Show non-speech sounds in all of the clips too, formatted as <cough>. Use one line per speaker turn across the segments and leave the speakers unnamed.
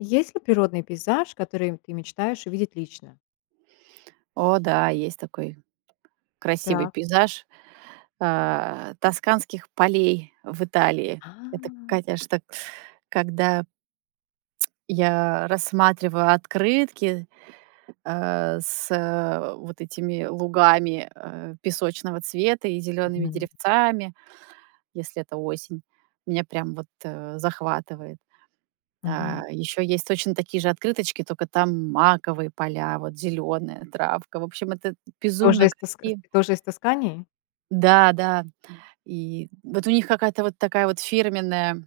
Есть ли природный пейзаж, который ты мечтаешь увидеть лично?
О да, есть такой красивый
Да.
пейзаж, э, тосканских полей в Италии.
А.
Это, конечно, когда, <tsk> когда я рассматриваю открытки, э, с вот этими лугами, э, песочного цвета и зелёными
Мгм.
деревцами, если это осень. Меня прям вот, э, захватывает. А,
Мгм.
ещё есть точно такие же открыточки, тока там маковые поля, вот зелёная травка. В общем, это
Тоже
безумно
из таск
краси
тоже из Тоскании?
Да, да. И вот у них какая-то вот такая вот фирменная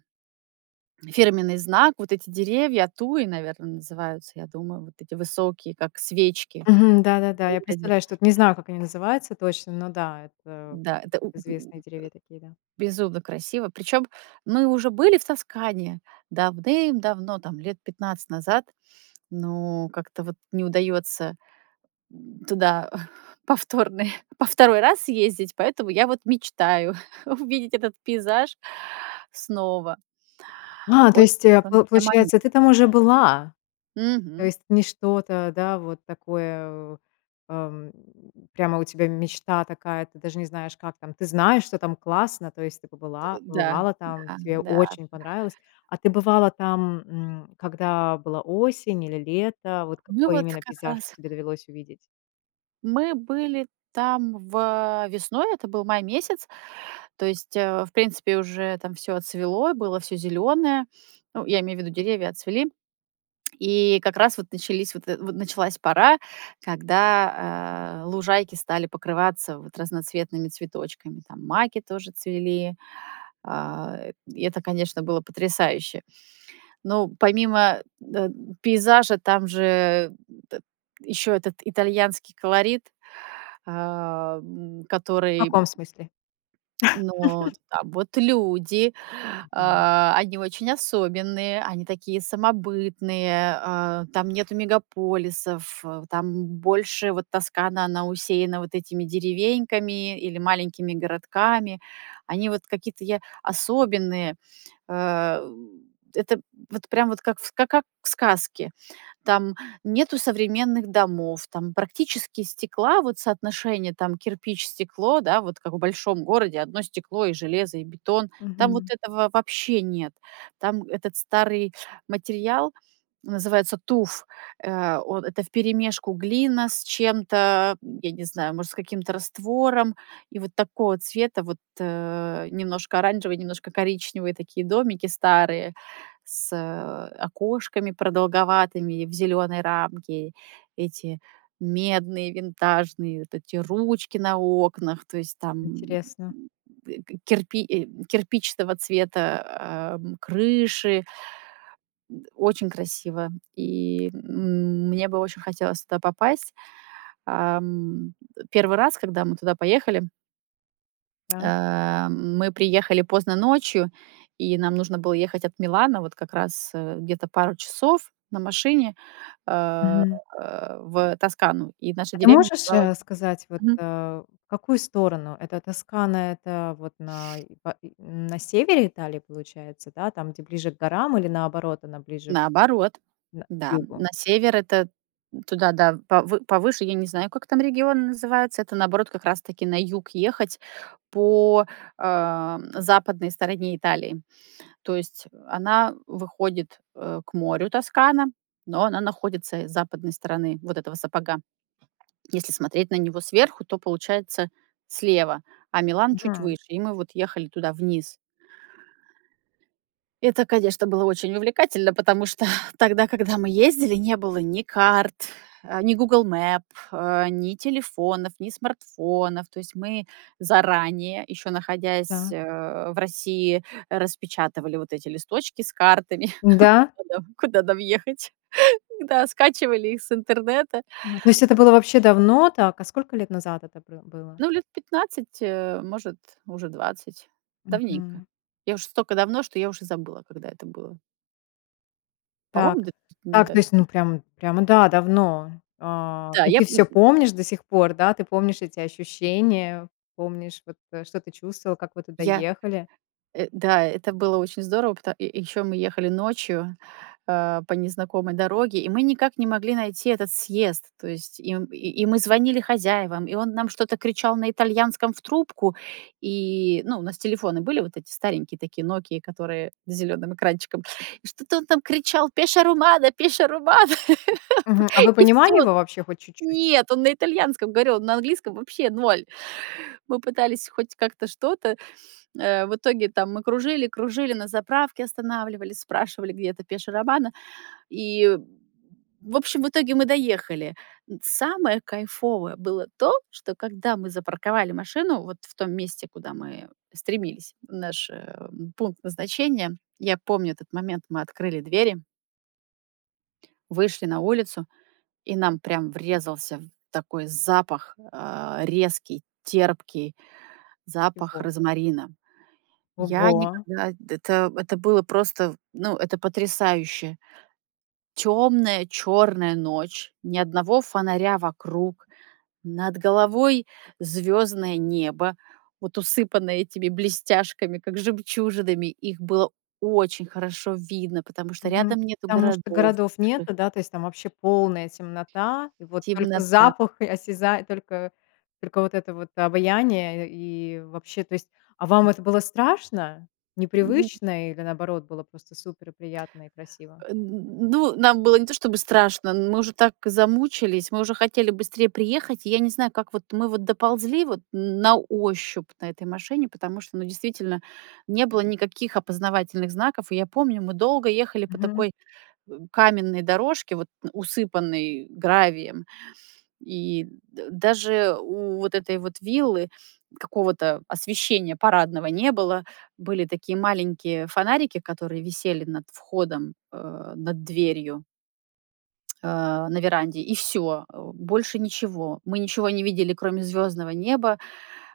фирменный знак. Вот эти деревья, туи, наверное, называются, я думаю, вот эти высокие, как свечки.
Мгм. Да-да-да, я
Выглядит.
представляю, что, не знаю, как они называются точно, но, да, м, это
Да, это у у э,
известные деревья такие, да.
безумно красиво. Причём мы уже были в Тоскане давным-давно, там, лет 15 назад. Но как-то вот не удаётся м, туда повторный во второй раз съездить, поэтому я вот мечтаю <chuckles> увидеть этот пейзаж снова.
А, то есть,
Очень кан тебя
получается,
манит.
ты там уже была. То
Мгм.
есть, не что-то, да, вот такое, ам, прямо у тебя мечта такая, ты даже не знаешь, как там ты знаешь, что там классно. То есть ты
Дэ
побыла
да,
побывала там,
да,
тебе
да.
очень понравилось. А ты бывала там, м, когда была осень или лето? Вот
Ну,
какой
вот
именно
как
пейзаж
раз
тебе довелось увидеть?
Мы были там в э, весной, это был май месяц. То есть, э, в принципе, уже там всё отцвело и было всё зелёное. Ну, я имею в виду, деревья отцвели. И как раз вот начались, вот эт вот началась пора, когда, э, лужайки стали покрываться вот разноцветными цветочками. Там маки тоже цвели. Э. И это, конечно, было потрясающе. Но помимо дет пейзажа, там же ещё этот итальянский колорит, э, м,
В
который
каком
м
смысле?
Ну вот,
<laughs>
да. Вот люди,
Ага, м.
э, они очень особенные, они такие самобытные, э, там нету мегаполисов, там больше вот Тоскана, она усеяна вот этими деревеньками или маленькими городками. Они вот какие-то я особенные. Э, м. Это вот прям вот как в ска ка как в сказке. Там нету современных домов, там практически стекла, вот соотношение там кирпич, стекло, да, вот как в большом городе одно стекло и железо, и бетон, там вот
Мгм.
этого вообще нет. Там этот старый материал называется туф. Э, он. Это вперемешку глина с чем-то, м, я не знаю, может, с каким-то раствором, и вот такого цвета вот, э, немножко оранжевые, немножко коричневые такие домики старые, с, э, окошками продолговатыми в зелёной рамке. Эти медные винтажные, вот эти ручки на окнах. То есть там, м,
Интересно.
э, ке керпи э кирпичного цвета, э, м, крыши. М, очень красиво. И м мне бы очень хотелось туда попасть. Эм, первый раз, когда мы туда поехали
Так.
Э, мы приехали поздно ночью, и нам нужно было ехать от Милана вот как раз, э, где-то пару часов на машине, э,
Мгм.
в Тоскану, и наша
А ты
деревня
можешь,
называлась
э, сказать, вот,
Мгм.
э, в какую сторону? Эта Тоскана, это вот най па и на севере Италии, получается? Да, там, где ближе к горам или наоборот, она ближе
Наоборот,
на к
да, м.
югу?
На север- это туда, да, в повы повыше. Я не знаю, как там регион называется. Это, наоборот, как раз-таки на юг ехать по, э, м, западной стороне Италии. То есть она выходит, э, к морю, Тоскана, но она находится с западной стороны вот этого сапога. Если смотреть на него сверху, то, получается, слева, а Милан- чуть
Мгм.
выше. И мы вот ехали туда вниз. Это, конечно, было очень увлекательно, потому что <exhales> тогда, когда мы ездили, не было ни карт, э, ни Google Map, э, ни телефонов, ни смартфонов. То есть мы заранее, ещё находясь,
Да.
э, в России, распечатывали вот эти листочки с картами,
Да?
<laughs> куда куда нам ехать, да, скачивали их с интернета.
Ну, то есть это было вообще давно, так, а сколько лет назад это пра было?
Ну, лет 15, э, может может уже 20. Давненько.
Мгм.
Я уж стока давно, что я уже забыла, когда это было.
Так.
По-моему, где-то
Так,
да
то есть,
м
ну, прям, прямо, да, давно. Э,
Да,
и
я
ты
п
всё
м м
помнишь до сих пор, да? Ты помнишь эти ощущения, помнишь, вот, э, что ты чувствовал, как вы туда
Я
ехали?
э, да, это было очень здорово. Пото ещё мы ехали ночью, э, по незнакомой дороге, и мы никак не могли найти этот съезд. То есть и м и мы звонили хозяевам, и он нам что-то кричал на итальянском в трубку. И, ну, у нас телефоны были, вот эти старенькие такие "Нокии", которые с зелёным экранчиком. И что-то он там кричал: "Пеша-Романа, Пеша-Романа". <laughs> П
Мгм. А вы
и
понимали
всё.
его вообще хоть чуть-чуть?
Нет, он на итальянском говорил, он на английском вообще 0. Мы пытались хоть как-то что-то. Э, в итоге там мы кружили, кружили, на заправке останавливались, спрашивали, где это Пеша Романа. И, в общем, в итоге мы доехали. Самое кайфовое было то, что, когда мы запарковали машину вот в том месте, куда мы стремились, в наш, э, пункт назначения, я помню этот момент. Мы открыли двери вышли на улицу, и нам прямо врезался в такой запах, э, резкий, терпкий запах
Его.
розмарина. Я
Ого!
никогда это это было просто, ну, это потрясающе. Тёмная, чёрная ночь, ни одного фонаря вокруг. Над головой звёздное небо, вот усыпанное этими блестяшками, как жемчужинами, их было очень хорошо видно, потому что
Мгм.
рядом нету
Потому что
городов
городов
больших.
нету, да, то есть там вообще полная темнота, и вот только
Темнота.
запах и осяза только только вот это вот обаяние, и вообще, то есть А вам это было страшно,
М.
непривычно или, наоборот, было просто супер приятно и красиво?
Н ну, нам было не то чтобы страшно, мы уже так замучились, мы уже хотели быстрее приехать. Я не знаю, как вот мы вот доползли вот, н на ощупь, на этой машине, потому что, ну, действительно, не было никаких опознавательных знаков. И я помню, мы долго ехали по
Мгм.
такой, э, каменной дорожке, вот, усыпанной гравием. И дэ даже у вот этой вот виллы какого-то освещения парадного не было. Были такие маленькие фонарики, которые висели над входом, э, над дверью А, на веранде, и всё. Э, больше ничего. Мы ничего не видели, кроме звёздного неба.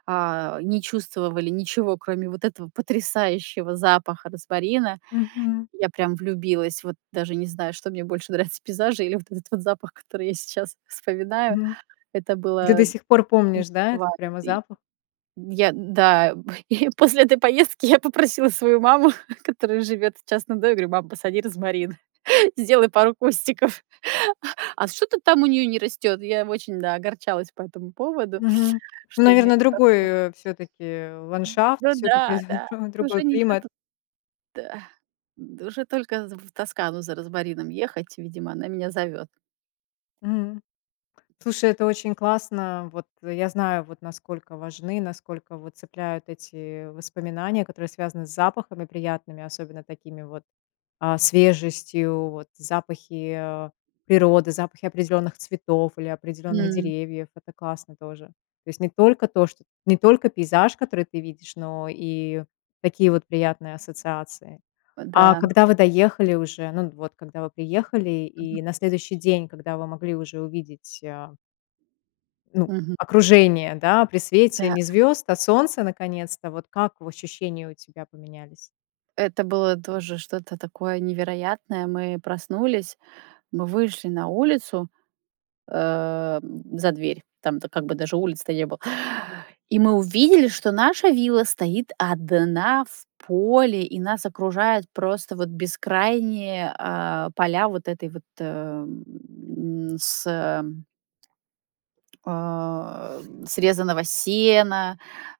А, не чувствовали ничего, кроме вот этого потрясающего запаха розмарина.
Мгм.
Я прям влюбилась. Вот даже не знаю, что мне больше нравится: пейзажи или вот этот вот запах, который я сейчас вспоминаю.
Мгм.
Это
Ты
было
до сих пор
не
помнишь,
так
да, этот
важно
прямо
И,
запах?
я, да, п и п осле этой поездки я попросила свою маму, которая живёт в частном доме. Я говорю: "Мам, посади розмарин, сделай пару кустиков". А что-то там у неё не растёт. Я очень, да, огорчалась по этому поводу,
Мгм.
что у неё
Наверно,
не
другой,
пошло.
э, всё-таки
М,
ландшафт,
ну
всё-таки
да,
<chuckles>
да, это
другой
уже ничего
климат.
тут. Да. Д уже только з в Тоскану за розмарином ехать. Видимо, она меня зовёт.
М. Слушай, это очень классно. Вот я знаю, вот, насколько важны, насколько вот цепляют эти воспоминания, которые связаны с запахами приятными, особенно такими вот, а, свежестью вот. Запахи, а, природы, запахи определённых цветов или определённых
М.
деревьев. Это классно тоже. То есть не только то, что не только пейзаж, который ты видишь, но и такие вот приятные ассоциации.
О
А
да.
когда вы доехали уже, ну, вот когда вы приехали и
Мгм.
на следующий день, когда вы могли уже увидеть, а ну,
Мгм.
окружение, да, при свете
М-да.
не звёзд, а солнца наконец-то? Вот как в ощущения у тебя поменялись?
Это было тоже что-то такое невероятное. Мы проснулись, мы вышли на улицу, эм, за дверь. Там-то как бы даже улицы-то не было. И мы увидели, что наша вилла стоит одна в поле, и нас окружают просто вот бескрайние, а, поля вот этой вот, э, м, сэ А, срезанного сена,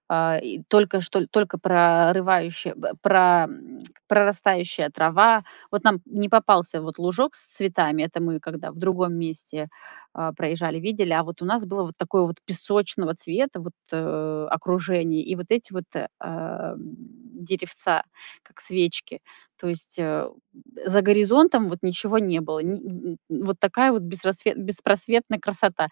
а, и только что только прорывающая бэ пра м, <tsk> прорастающая трава. Вот нам не попался вот лужок с цветами. Это мы когда в другом месте, а, проезжали, видели, а вот у нас было вот такое вот песочного цвета вот, э, окружение и вот эти вот, ам, деревца, как свечки. То есть, э, за горизонтом вот ничего не было ни м, м, вот такая вот бесрассвет беспросветная красота.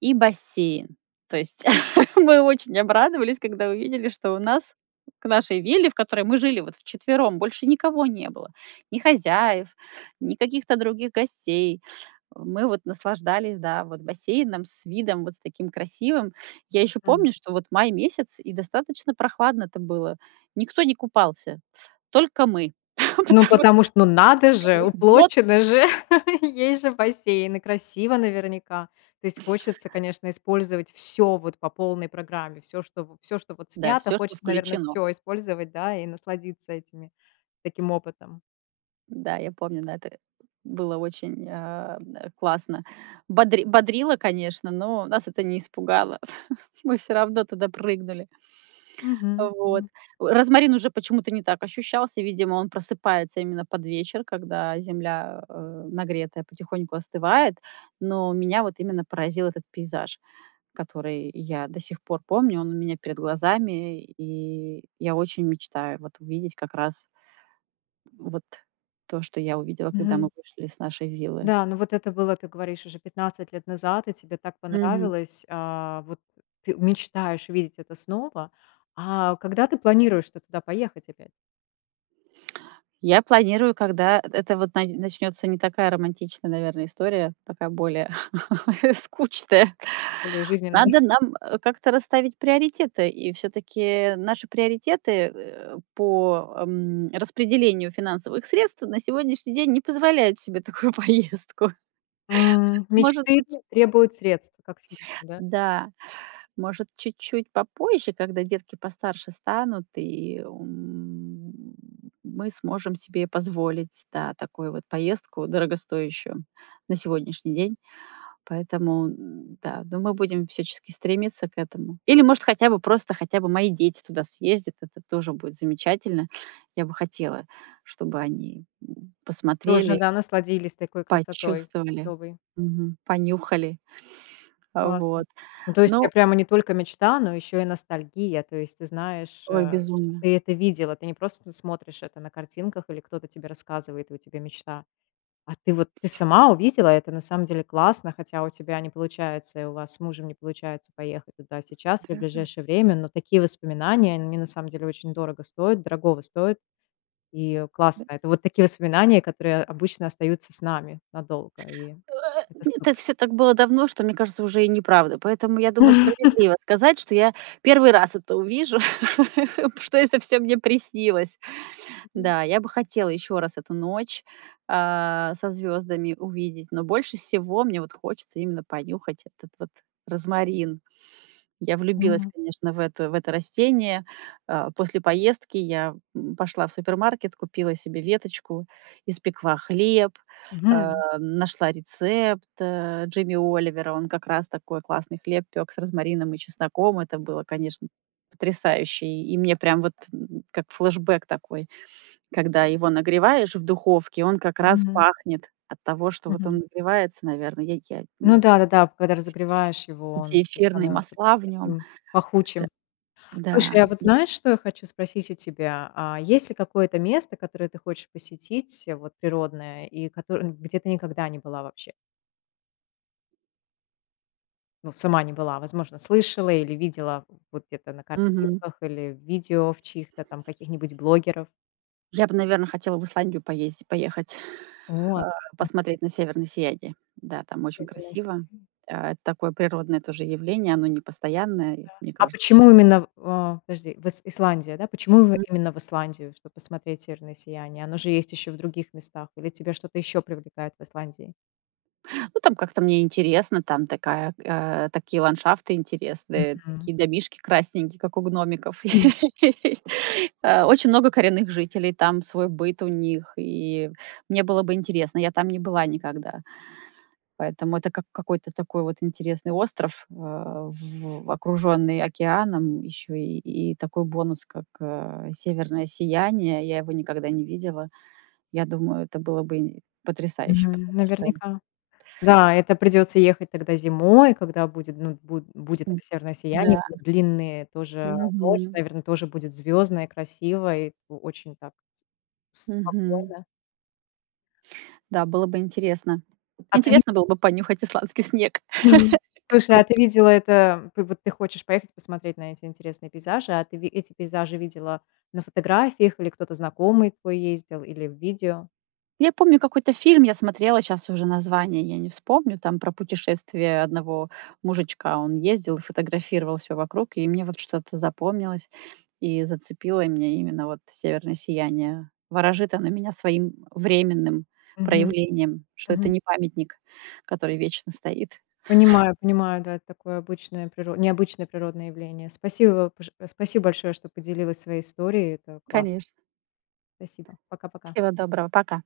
И бассейн. То есть <laughs> мы очень обрадовались, когда увидели, что у нас к нашей вилле, в которой мы жили вот вчетвером, больше никого не было: ни хозяев, ни каких-то других гостей. Мы вот наслаждались да, вот, бассейном с видом вот с таким красивым. Я ещё
М.
помню, что вот май месяц, и достаточно прохладно-то было. Никто не купался. Только мы, <laughs> потому
Ну,
что
потому что, ну, надо
всё
же,
уже, в
уплочено
отпуск.
же, <laughs> есть же бассейн и красиво наверняка. То есть, хочется, конечно, использовать всё вот по полной программе, всё, что в всё, что вот
Да,
снято.
всё, что
Хочется, наверное,
включено.
всё использовать, да, и насладиться этими, таким опытом.
Да, я помню, да, это, э, было очень, а, м, классно. Бодри бодрило, конечно, но нас это не испугало. <laughs> Мы всё равно туда прыгнули. А
Мгм,
вот.
мгм.
Розмарин уже почему-то не так ощущался. Видимо, он просыпается именно под вечер, когда земля, э, нагретая потихоньку остывает. Но меня вот именно поразил этот пейзаж, который я до сих пор помню. Он у меня перед глазами. И я очень мечтаю вот увидеть как раз, м, вот то, что я увидела, когда мы
Мгм.
вышли с нашей виллы.
Да, ну вот это было, ты говоришь, уже 15 лет назад, и тебе так
Мгм.
понравилось, а. Вот ты мечтаешь видеть это снова. А когда ты планируешь-то туда поехать опять?
Я планирую, когда, это вот нач начнётся не такая романтичная, наверное, история, такая более <laughs> скучная.
То ли жизненно. <chuckles>
Надо нам как-то расставить приоритеты. И всё-таки наши приоритеты, э, по, м, распределению финансовых средств на сегодняшний день не позволяют себе такую поездку
М.
<laughs> может
Мечты
быть
требуют средств, как всегда, да?
Да, может, чуть-чуть попозже, когда детки постарше станут, и, м, мы сможем себе позволить, да, такую вот поездку дорогостоящую на сегодняшний день. Поэтому, н-да, но мы будем всячески стремиться к этому. Или, может, хотя бы просто, хотя бы мои дети туда съездят. Это тоже будет замечательно. Я бы хотела, чтобы они, м,
Тоже
посмотрели.
да, насладились такой красотой
Почувствовали,
особой.
мгм, понюхали, а
Классно,
вот,
ну то есть, у тебя
ну
прямо не только мечта, но ещё и ностальгия. То есть, ты знаешь, э,
Ой,
ш
безумно.
ты это видела, ты не просто см смотришь это на картинках или кто-то тебе рассказывает и у тебя мечта. А ты вот, ты сама увидела, это, на самом деле, классно, хотя у тебя не получается, и у вас с мужем не получается поехать туда сейчас или в
Да.
ближайшее время, но такие воспоминания они на самом деле очень дорого стоят дорогого стоят и, э, классно. Это вот такие воспоминания, которые обычно остаются с нами надолго. И
Э,
это
это
супер.
всё так было давно, что, мне кажется, уже и неправда. Поэтому, я думаю, справедливо
<laughs>
сказать, что я первый раз это увижу, <laughs> что это всё мне приснилось.
Мгм.
Да, я бы хотела ещё раз эту ночь, а, со звёздами увидеть, но больше всего мне вот хочется именно понюхать этот вот розмарин. Я влюбилась,
Мгм.
конечно, в эту, в это растение. А, после поездки я, м, пошла в супермаркет, купила себе веточку, испекла хлеб, э,
Мгм.
нашла рецепт, э, Джимми Оливера. Он как раз такой классный хлеб пёк с розмарином и чесноком. Это было, конечно, потрясающе. И мне прям вот как флэшбек такой. Когда его нагреваешь в духовке, он как раз
Мгм.
пахнет от того, что
М,
вот
мгм.
он нагревается, наверное я я
Ну
н
да-да-да, когда разогреваешь его, он
Эти
это
эфирные
становится как
масла
бы
в нём.
таким
Это
пахучим. Слушай,
да,
а вот
я
знаешь, что я хочу спросить у тебя, а. Есть ли какое-то место, которое ты хочешь посетить, вот природное, и которо где ты никогда не была вообще? Ну, сама не была. Возможно, слышала или видела в вот где-то на
Мгм.
картинках, или в видео в чьих-то там каких-нибудь блогеров.
Я бы, наверное, хотела в Исландию поезди поехать,
Вот,
а,
интере
посмотреть на северное сияние. Да, там очень
Северное
красиво.
сияние.
Это такое природное тоже явление. Оно непостоянное, и
Да,
мне
а
кажется
почему именно в э, подожди, в ис Исландия, да? Почему в
М.
именно в Исландию, чтобы посмотреть северное сияние? Оно же есть ещё в других местах? Или тебя что-то ещё привлекает в Исландии?
Ну, там как-то мне интересно, там такая, э, такие ландшафты интересные,
Мгм.
такие домишки красненькие, как у гномиков.
М.
<laughs> А, очень много коренных жителей, там свой быт у них, и мне было бы интересно. Я там не была никогда. Поэтому это как какой-то такой вот интересный остров, а, в окружённый океаном, ещё и и такой бонус, как, э, северное сияние. Я его никогда не видела. Я думаю, это было бы и потрясающе,
Мгм.
потому что
Наверняка. Да, это придется ехать тогда зимой, когда будет ну буд будет
М,
это северное сияние,
да.
длинные тоже. Ночь
Мгм.
наверное тоже будет звездной, красивой, о очень так с
Мгм.
спокойно.
Да, было бы интересно.
А ты зи
Интересно было бы понюхать исландский снег
<chuckles>
<laughs> как
Слушай,
он
а ты видела это, м, п вот ты хочешь поехать посмотреть на эти интересные пейзажи, а ты ви эти пейзажи видела на фотографиях или кто-то знакомый твой ездил или в видео?
Я помню какой-то фильм я смотрела, щас уже название я не вспомню, там про путешествие одного мужичка. Он ездил, фотографировал всё вокруг, и мне вот что-то запомнилось и зацепило меня- именно вот северное сияние. Ворожит оно меня своим временным
Мгм,
проявлением, что это
мгм.
не памятник, который вечно стоит.
Понимаю,
<laughs>
понимаю, да. Это такое обычное приро необычное природное явление. Спасибо пож спасибо большое, что поделилась своей историей, это классно.
Конечно.
Спасибо, пока-пока.
Всего доброго. Пока.